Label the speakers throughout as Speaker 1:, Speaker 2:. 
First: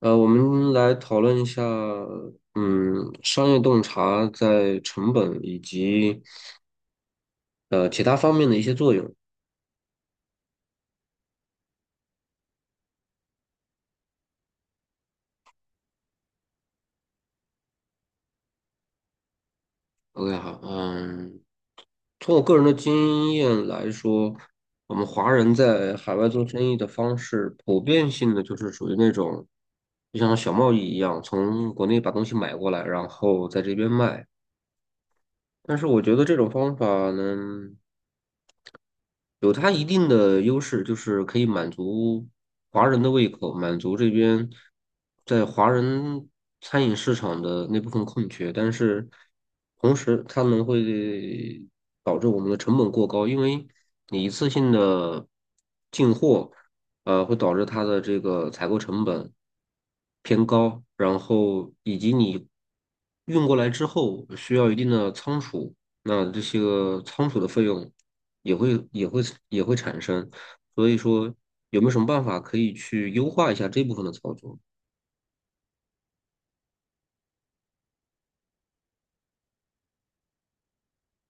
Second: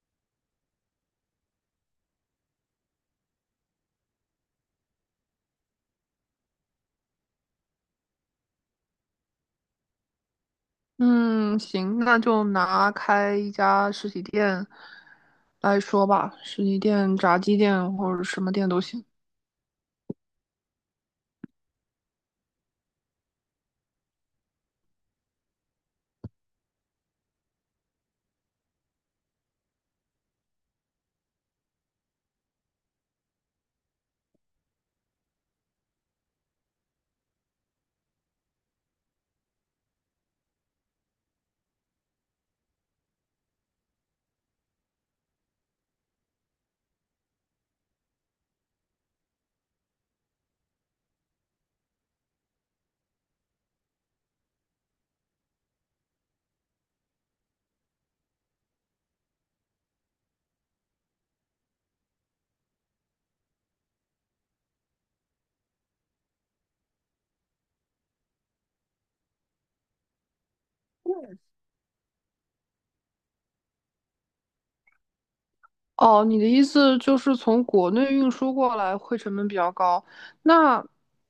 Speaker 1: 我们来讨论一下，商业洞察在成本以及其他方面的一些作用。
Speaker 2: 嗯，行，那就拿开一家实体店来说吧，实体店、炸鸡店或者什么店都行。
Speaker 1: OK，好，从我个人的经验来说，我们华人在海外做生意的方式，普遍性的就是属于那种，就像小贸易一样，从国内把东西买过来，然后在这边卖。但是我觉得这种方法呢，有它一定的优势，就是可以满足华人的胃口，满足这边在华人餐饮市场的那部分空缺。但是同时，它们会导致我们的成本过高，因为你一次性的进货，会导致它的这个采购成本偏高，然后以及你运过来之后需要一定的仓储，那这些个仓储的费用，也会也会也会产生，所以说有没有什么办法可以去优化一下这部分的操作？
Speaker 2: 哦，你的意思就是从国内运输过来会成本比较高，那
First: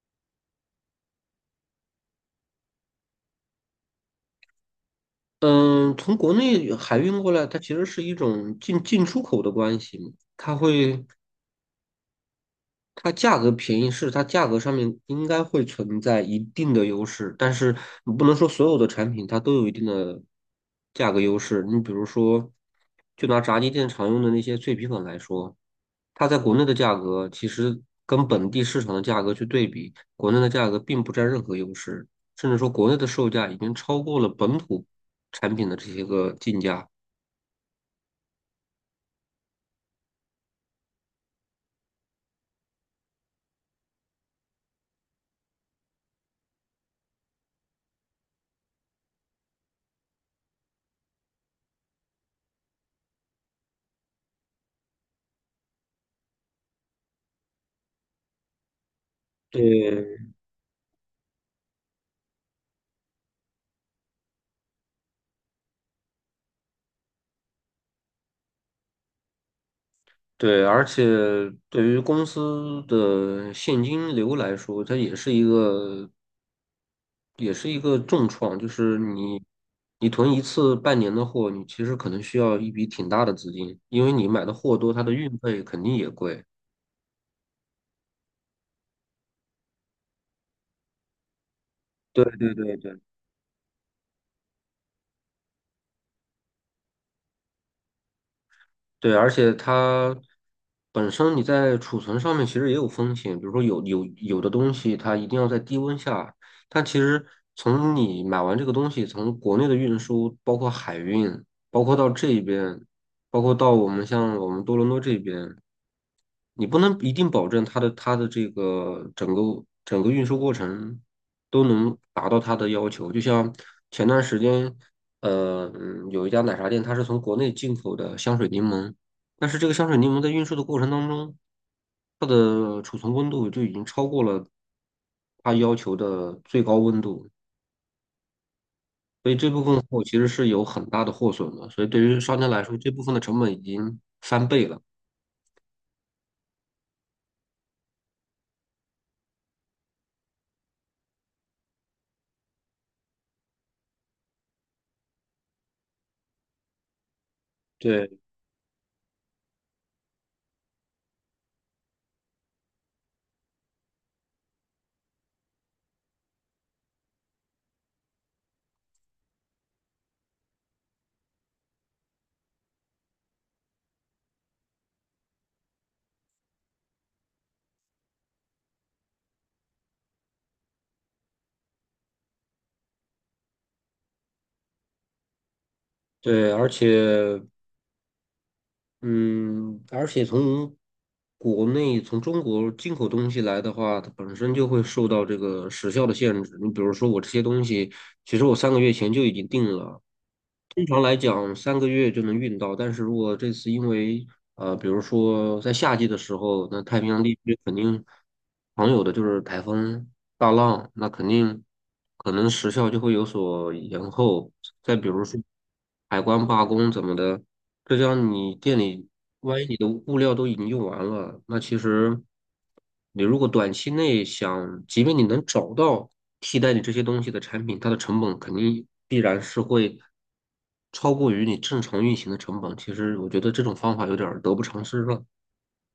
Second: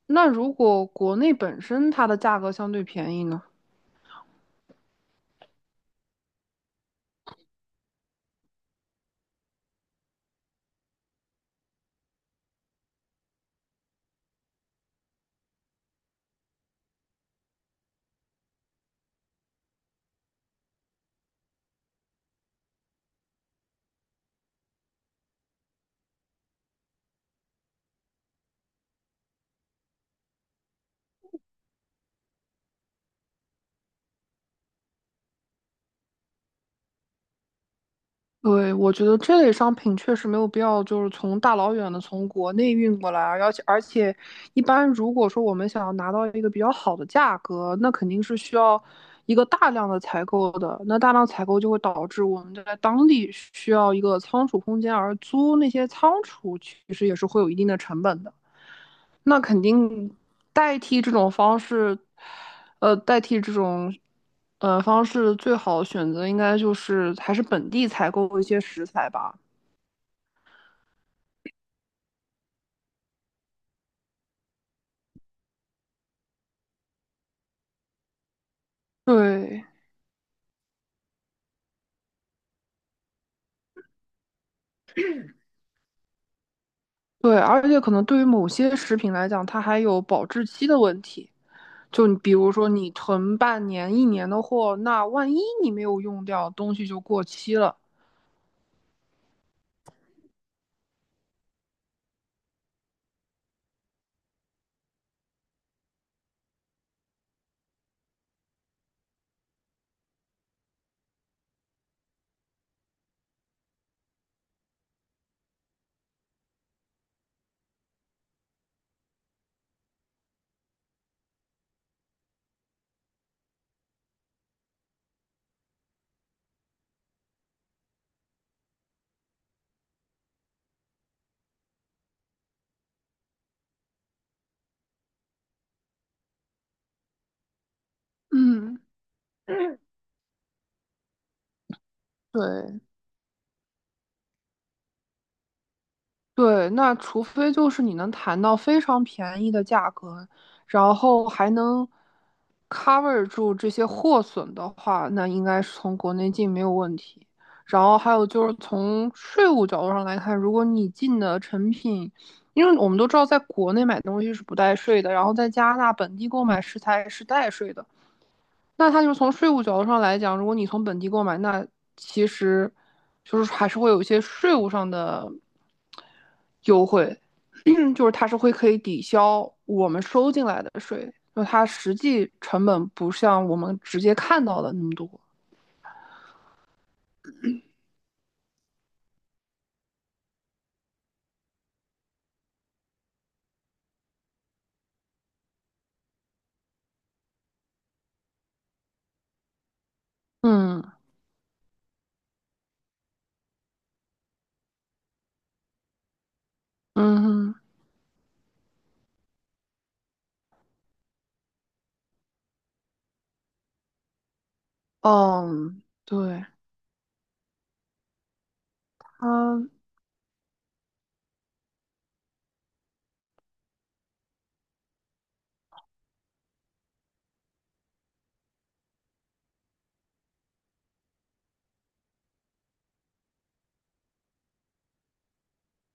Speaker 2: 那如果国内本身它的价格相对便宜呢？
Speaker 1: 嗯，从国内海运过来，它其实是一种出口的关系嘛。它会它价格便宜是它价格上面应该会存在一定的优势，但是你不能说所有的产品它都有一定的价格优势。你比如说，就拿炸鸡店常用的那些脆皮粉来说，它在国内的价格其实跟本地市场的价格去对比，国内的价格并不占任何优势，甚至说国内的售价已经超过了本土产品的这些个进价。
Speaker 2: 对，我觉得这类商品确实没有必要，就是从大老远的从国内运过来，而且，一般如果说我们想要拿到一个比较好的价格，那肯定是需要一个大量的采购的。那大量采购就会导致我们在当地需要一个仓储空间，而租那些仓储其实也是会有一定的成本的。那肯定
Speaker 1: 对，
Speaker 2: 代替这种方式，呃，代替这种呃方式最好的选择应该就是还是本地采购一些食材吧。
Speaker 1: 对，而且对于公司的现金流来说，它也是一个重创。就是你
Speaker 2: 对
Speaker 1: 你囤一次半年的货，你其实可能需要一笔挺大的资金，因为你买的货多，它的运费肯定也贵。
Speaker 2: 对，而且可能对于某些食品来讲，它还有保质期的问题。就你
Speaker 1: 对
Speaker 2: 比如
Speaker 1: 对
Speaker 2: 说
Speaker 1: 对
Speaker 2: 你
Speaker 1: 对
Speaker 2: 囤半年、一年的货，那万一你没有用掉，东西就过期了。
Speaker 1: 对，而且它本身你在储存上面其实也有风险，比如说有的东西它一定要在低温下，但其实从你买完这个东西，从国内的运输，包括海运，包括到这边，包括到我们像我们多伦多这边。你不能一定保证它的这个整个运输过程都能达到它的要求。就像前段时间，有一家奶茶店，它是从国内进口的香水柠檬，但是这个香水柠檬在运输的过程当中，它的储存温度就已经超过了它要求的最高温度，
Speaker 2: 嗯，
Speaker 1: 所以这部分货其实是有很大的货损的。所以对于商家来说，
Speaker 2: 对。
Speaker 1: 这部分的成本已经翻倍了。
Speaker 2: 对，那除非就是你能谈到非常便宜的价格，然后还能 cover 住这些货损的话，那应该是从国内进没有问题。然后
Speaker 1: 对
Speaker 2: 还有就是从税务角度上来看，如果你进的成品，因为我们都知道在国内买东西是不带税的，然后在加拿大本地购买食材是带税的。那它就是从税务角度上来讲，如果你从本地购买，那其实就是还是会有一些税务上的优惠，就是它是会可以抵消我们收进来的税，就它实际成本不像我们直接看到的那么多。
Speaker 1: 对。而且从国内从中国进口东西来的话，它本身就会受到这个时效的限制。你比如说，我这些东西，其实我三个月前就已经定了，通
Speaker 2: 嗯
Speaker 1: 常来讲，三个月就能运到，但是如果这次因为比如说在夏季的时候，那太平洋地
Speaker 2: 嗯
Speaker 1: 区肯定常有的就是台风、大浪，那肯定可能时效就会有所延后。再比如说
Speaker 2: 嗯，
Speaker 1: 海关罢工怎么的，这样你店里万
Speaker 2: 它
Speaker 1: 一你的物料都已经用完了，那其实。你如果短期内想，即便你能找到替代你这些东西的产品，它的成本肯定必然是会超过于你正常运行的成本。其实我觉得这种方法有点儿得不偿失了。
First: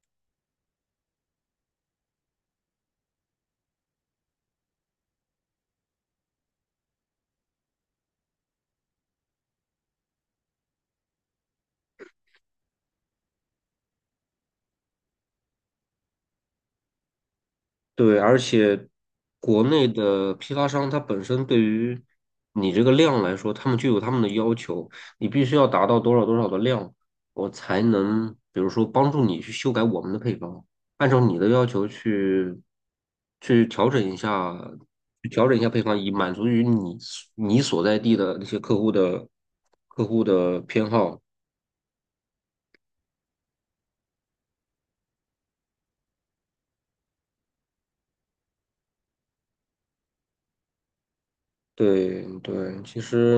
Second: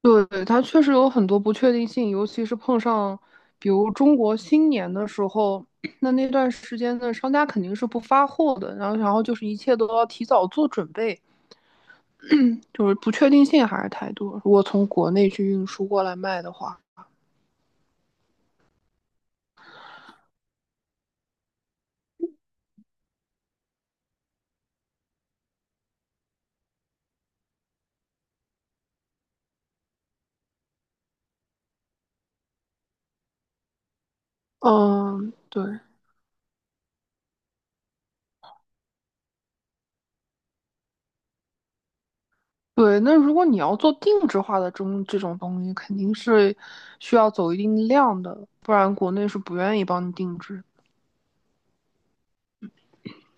Speaker 2: 对，它确实有很多不确定性，尤其是碰上，比如中国新年的时候，那段时间的商家肯定是不发货的，然后就是一切都要提早做准备，就是不确定性还是太多。如果从国内去运输过来卖的话，
Speaker 1: 对，而且国内的批发商它本身对于你这个量来说，他们就有他们的要求，你必须要达到多少多少的量，我才能比如说帮助你去修改我们的配方，按照你的要求去调整一下，去
Speaker 2: 嗯，
Speaker 1: 调整一下
Speaker 2: 对
Speaker 1: 配方，以满足于你所在地的那些客户的偏好。
Speaker 2: 对，那如果你要做定制化的这种东西，肯定是需要走一定量的，不然国内是不愿意帮你定制。
Speaker 1: 对对，其实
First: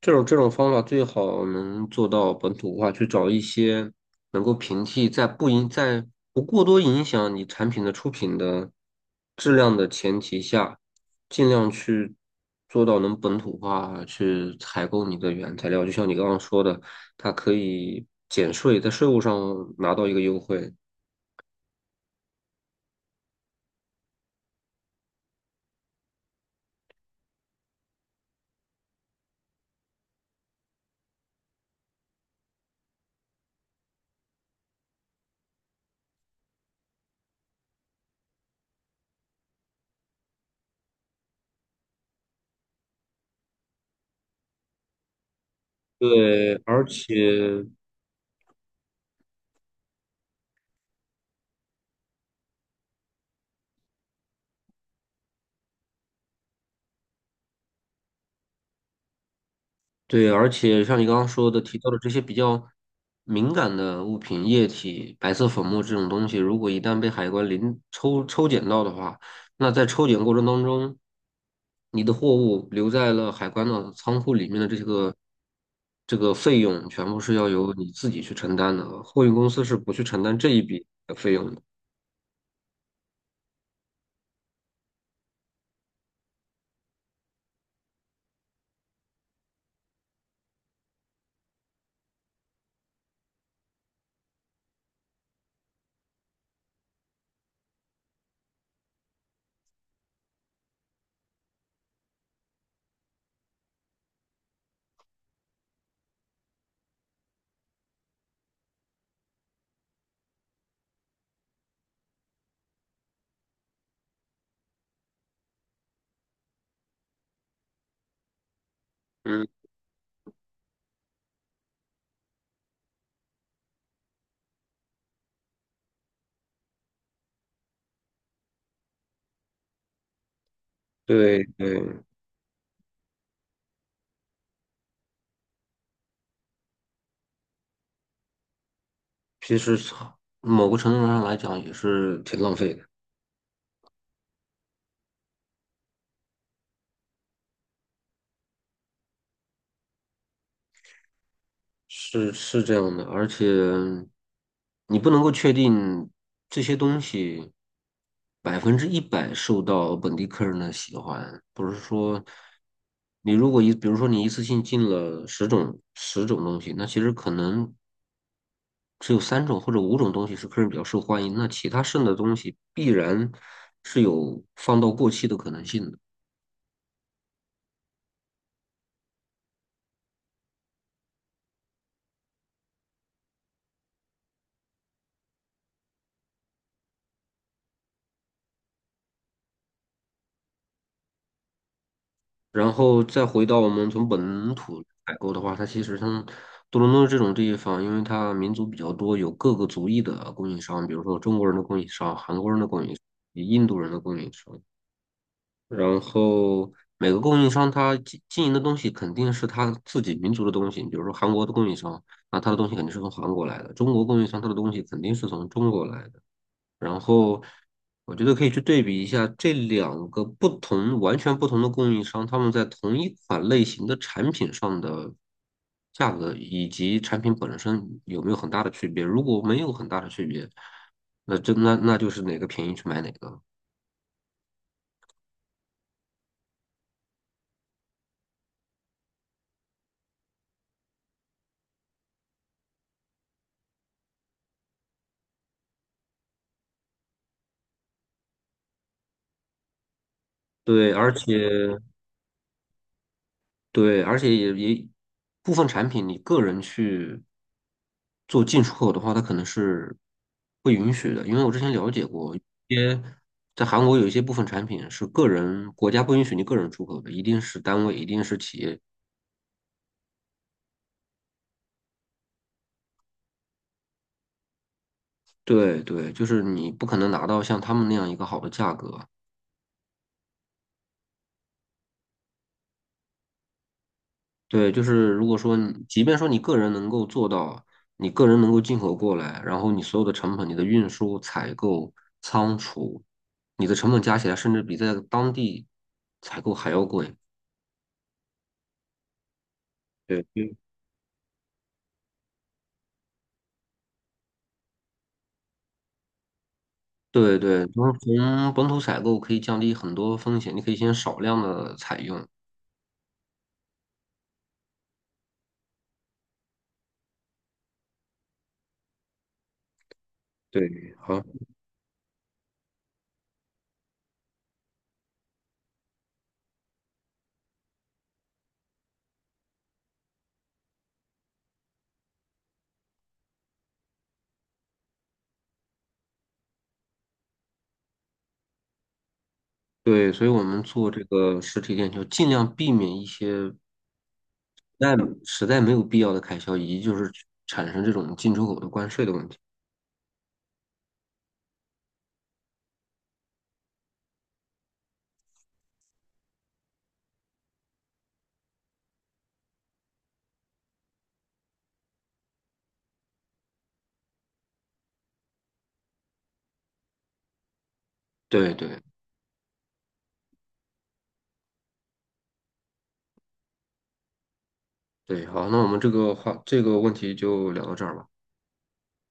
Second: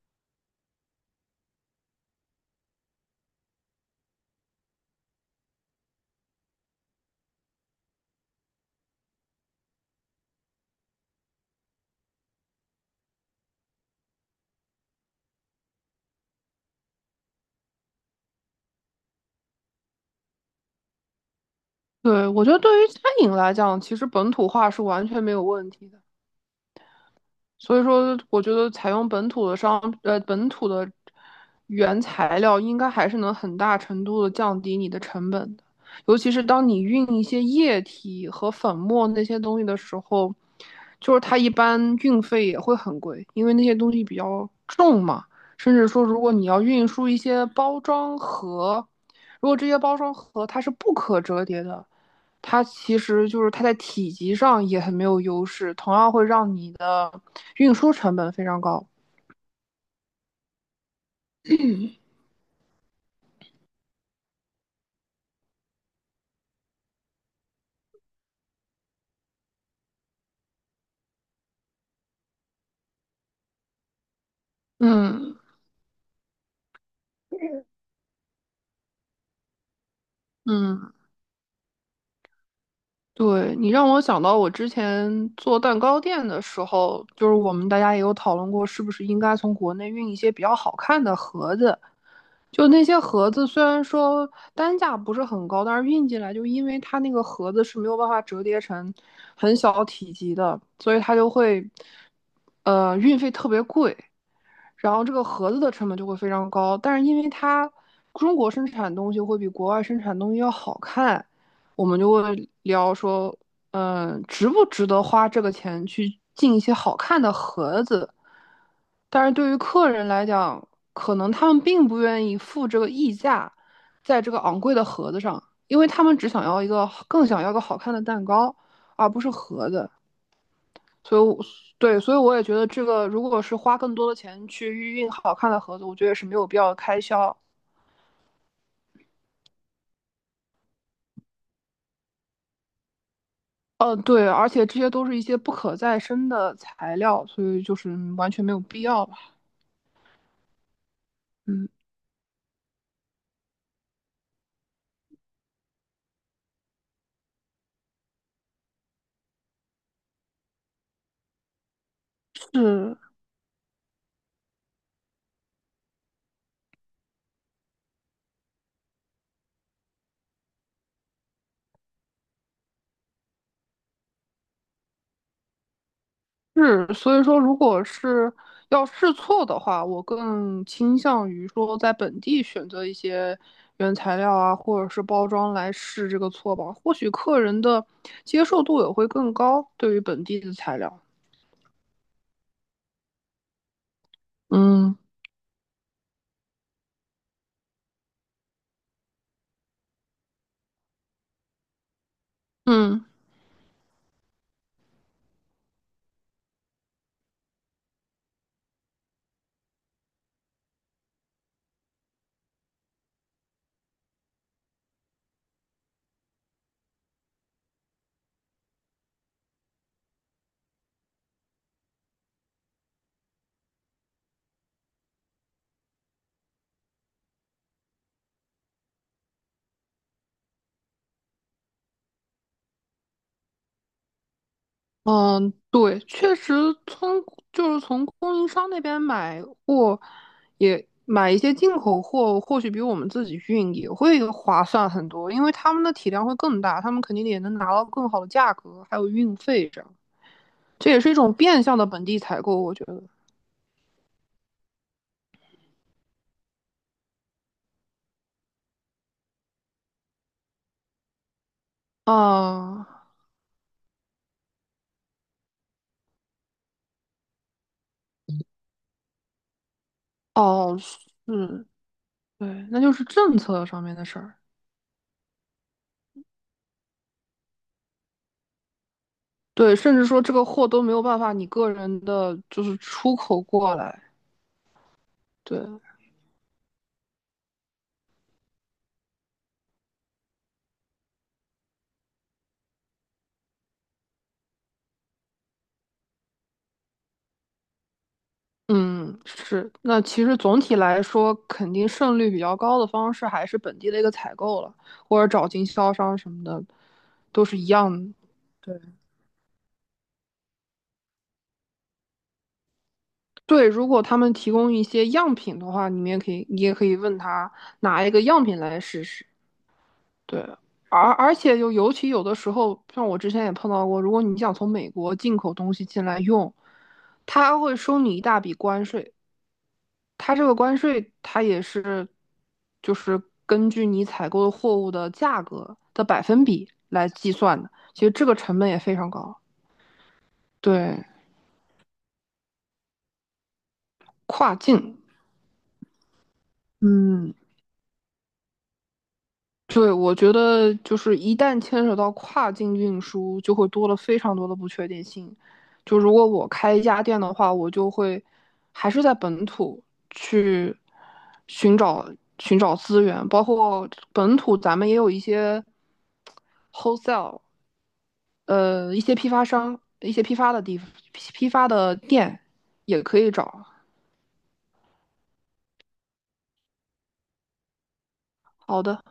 Speaker 1: 这种方法最好能做到本土化，去找一些能够平替在不过多影响你产品的出品的质量的前提下，尽量去做到能本土化去采购你的原材料。就像你刚刚说的，它可以减税，在税务上拿到一个优惠。
Speaker 2: 对，我觉得对于餐饮来讲，其实本土化是完全没有问题的。所以说，我觉得采用本土的商，本土的原材料，应该还是能很大程度的降低你的成本的。尤其是当你运一些液体和粉末那些东西的时候，就是它一般运费也会很贵，因为那些东西比较重嘛。甚至说，如果你
Speaker 1: 对，
Speaker 2: 要
Speaker 1: 而
Speaker 2: 运输一
Speaker 1: 且
Speaker 2: 些包装盒，如果这些包装盒它是不可折叠的，它其实就是它在体积上也很没有优势，同样会让你的运输成本非常高。
Speaker 1: 对，而且像你刚刚说的提到的这些比较敏感的物品、液体、白色粉末这种东西，如果一旦被海关抽检到的话，那在抽检过程当中，你的货物留在了海关的仓库里面的
Speaker 2: 嗯
Speaker 1: 这个费用，全部是要由你自己去承担的，货运公司是不去承担这一笔
Speaker 2: 嗯，
Speaker 1: 的费用的。
Speaker 2: 对，你让我想到我之前做蛋糕店的时候，就是我们大家也有讨论过，是不是应该从国内运一些比较好看的盒子。就那些盒子，虽然说单价不是很高，但是运进来就因为它那个盒子是没有办法折叠成很小体积的，所以它就会，运费特别贵。然后这个盒子的成本就会非常高。但是因为它中国生产东西会比国外生产东西要好看，我们就会聊说，嗯，值不值得花这个钱去进一些好看的盒子？但是
Speaker 1: 嗯，
Speaker 2: 对于客人来讲，可能他们并不愿意付这个溢价，在这个昂贵的盒子上，因为他们只想要一个更想要个好看的蛋糕，而不是盒子。所以
Speaker 1: 对对，
Speaker 2: 对，所以我也觉得这个如果是花更多的钱去预印好看的盒子，我觉得也是没有必要的开销。
Speaker 1: 其实从某个程度上来讲也是挺浪费的。
Speaker 2: 对，而且这些都是一些不可再生的材料，所以就是完全没有必要吧。嗯，
Speaker 1: 是这样的，而且你不能够确定这些东西100%受到本地客人的喜欢，不是说
Speaker 2: 是
Speaker 1: 你如果一，比如说你一次性进了十种东西，那其实可能只有3种或者5种东西是客人比较受欢迎，那其他剩的东西必然是有放到过期的可能性的。
Speaker 2: 是，所以说如果是要试错的话，我更倾向于说在本地选择一些原材料啊，或者是包装来试这个错吧，或许客人的接受度也会更高，对于本地的材料。
Speaker 1: 然后再回到我们从本土
Speaker 2: 嗯
Speaker 1: 采购的话，它其实像多伦多这种地方，因为它民族比较多，有各个族裔的供应商，比如说中国人的供应商、韩国人的供应商、
Speaker 2: 嗯。
Speaker 1: 印度人的供应商，然后每个供应商他营的东西肯定是他自己民族的东西，比如说韩国的供应商，那他的东西肯定是从韩国来的；中国供应商他的东西肯定是从中国来的。然后我觉得可以去对比一下这两个不同、完全不同的供应商，他们在同一款类型的产品上的价格以及产品本身有没有很大的区别。如果没有很大的区别，那真那那就是哪个便宜去买哪个。
Speaker 2: 嗯，对，确实从就是从供应商那边买货，也买一些进口货，或许比我们自己运也会划算很多，因为他们的体量会更大，他们肯定也能拿到更好的价格，还有运费这样，这
Speaker 1: 对，
Speaker 2: 也
Speaker 1: 而
Speaker 2: 是一
Speaker 1: 且
Speaker 2: 种变相的本地采购，我觉得。
Speaker 1: 对，而且也部分产品，你个人去做进出口的话，它可能是不允许的，因为我之前了解过，
Speaker 2: 啊，
Speaker 1: 些在韩国有一些部分产品是个人国家不允许你个人出口的，一定是单位，一定是企业。
Speaker 2: 哦，是，对，那就是政策上面的事儿，
Speaker 1: 对对，就是你不可能拿到像他们那样一个好的价格。
Speaker 2: 对，甚至说这个货都没有办法你个人的就是出口过来，
Speaker 1: 对，就是如果说
Speaker 2: 对。
Speaker 1: 你即便说你个人能够做到，你个人能够进口过来，然后你所有的成本，你的运输、采购、仓储，你的成本加起来，甚至比在当地采购还要贵。
Speaker 2: 嗯，是。那其
Speaker 1: 对，
Speaker 2: 实
Speaker 1: 对
Speaker 2: 总体来说，肯定胜率比较高的方式还是本地的一个采购了，或者找经销商什么的，
Speaker 1: 对
Speaker 2: 都是
Speaker 1: 对，
Speaker 2: 一
Speaker 1: 就
Speaker 2: 样
Speaker 1: 是
Speaker 2: 的。
Speaker 1: 从本土
Speaker 2: 对，
Speaker 1: 采购可以降低很多风险，你可以先少量的采用。
Speaker 2: 对，如果他们提供一些样品的话，你们也可以，你也可以问他拿一个样品来试试。对，
Speaker 1: 对，
Speaker 2: 而
Speaker 1: 好，
Speaker 2: 而且就尤其有的时候，像我之前也碰到过，如果你想从美国进口东西进来用，他会收你一大笔关税。它这个关税，它也是就是根据你采购的货物的价格的百分比来计算的。其实这个成本也非常高。
Speaker 1: 对，所以我们做这
Speaker 2: 对，
Speaker 1: 个实体店就尽量避免一些
Speaker 2: 跨
Speaker 1: 在
Speaker 2: 境，
Speaker 1: 实在没有必要的开销，以及就是
Speaker 2: 嗯，
Speaker 1: 产生这种进出口的关税的问题。
Speaker 2: 对，我觉得就是一旦牵扯到跨境运输，就会多了非常多的不确定性。就如果我开一家店的话，我就会还是在本土去寻找寻找资源，包括本土咱们也有一些 wholesale。
Speaker 1: 对对。
Speaker 2: 一些批发商、一些批发的地批发的店也可以找。
Speaker 1: 对，好，那我们这个这个问题就聊到这儿吧。
Speaker 2: 好的。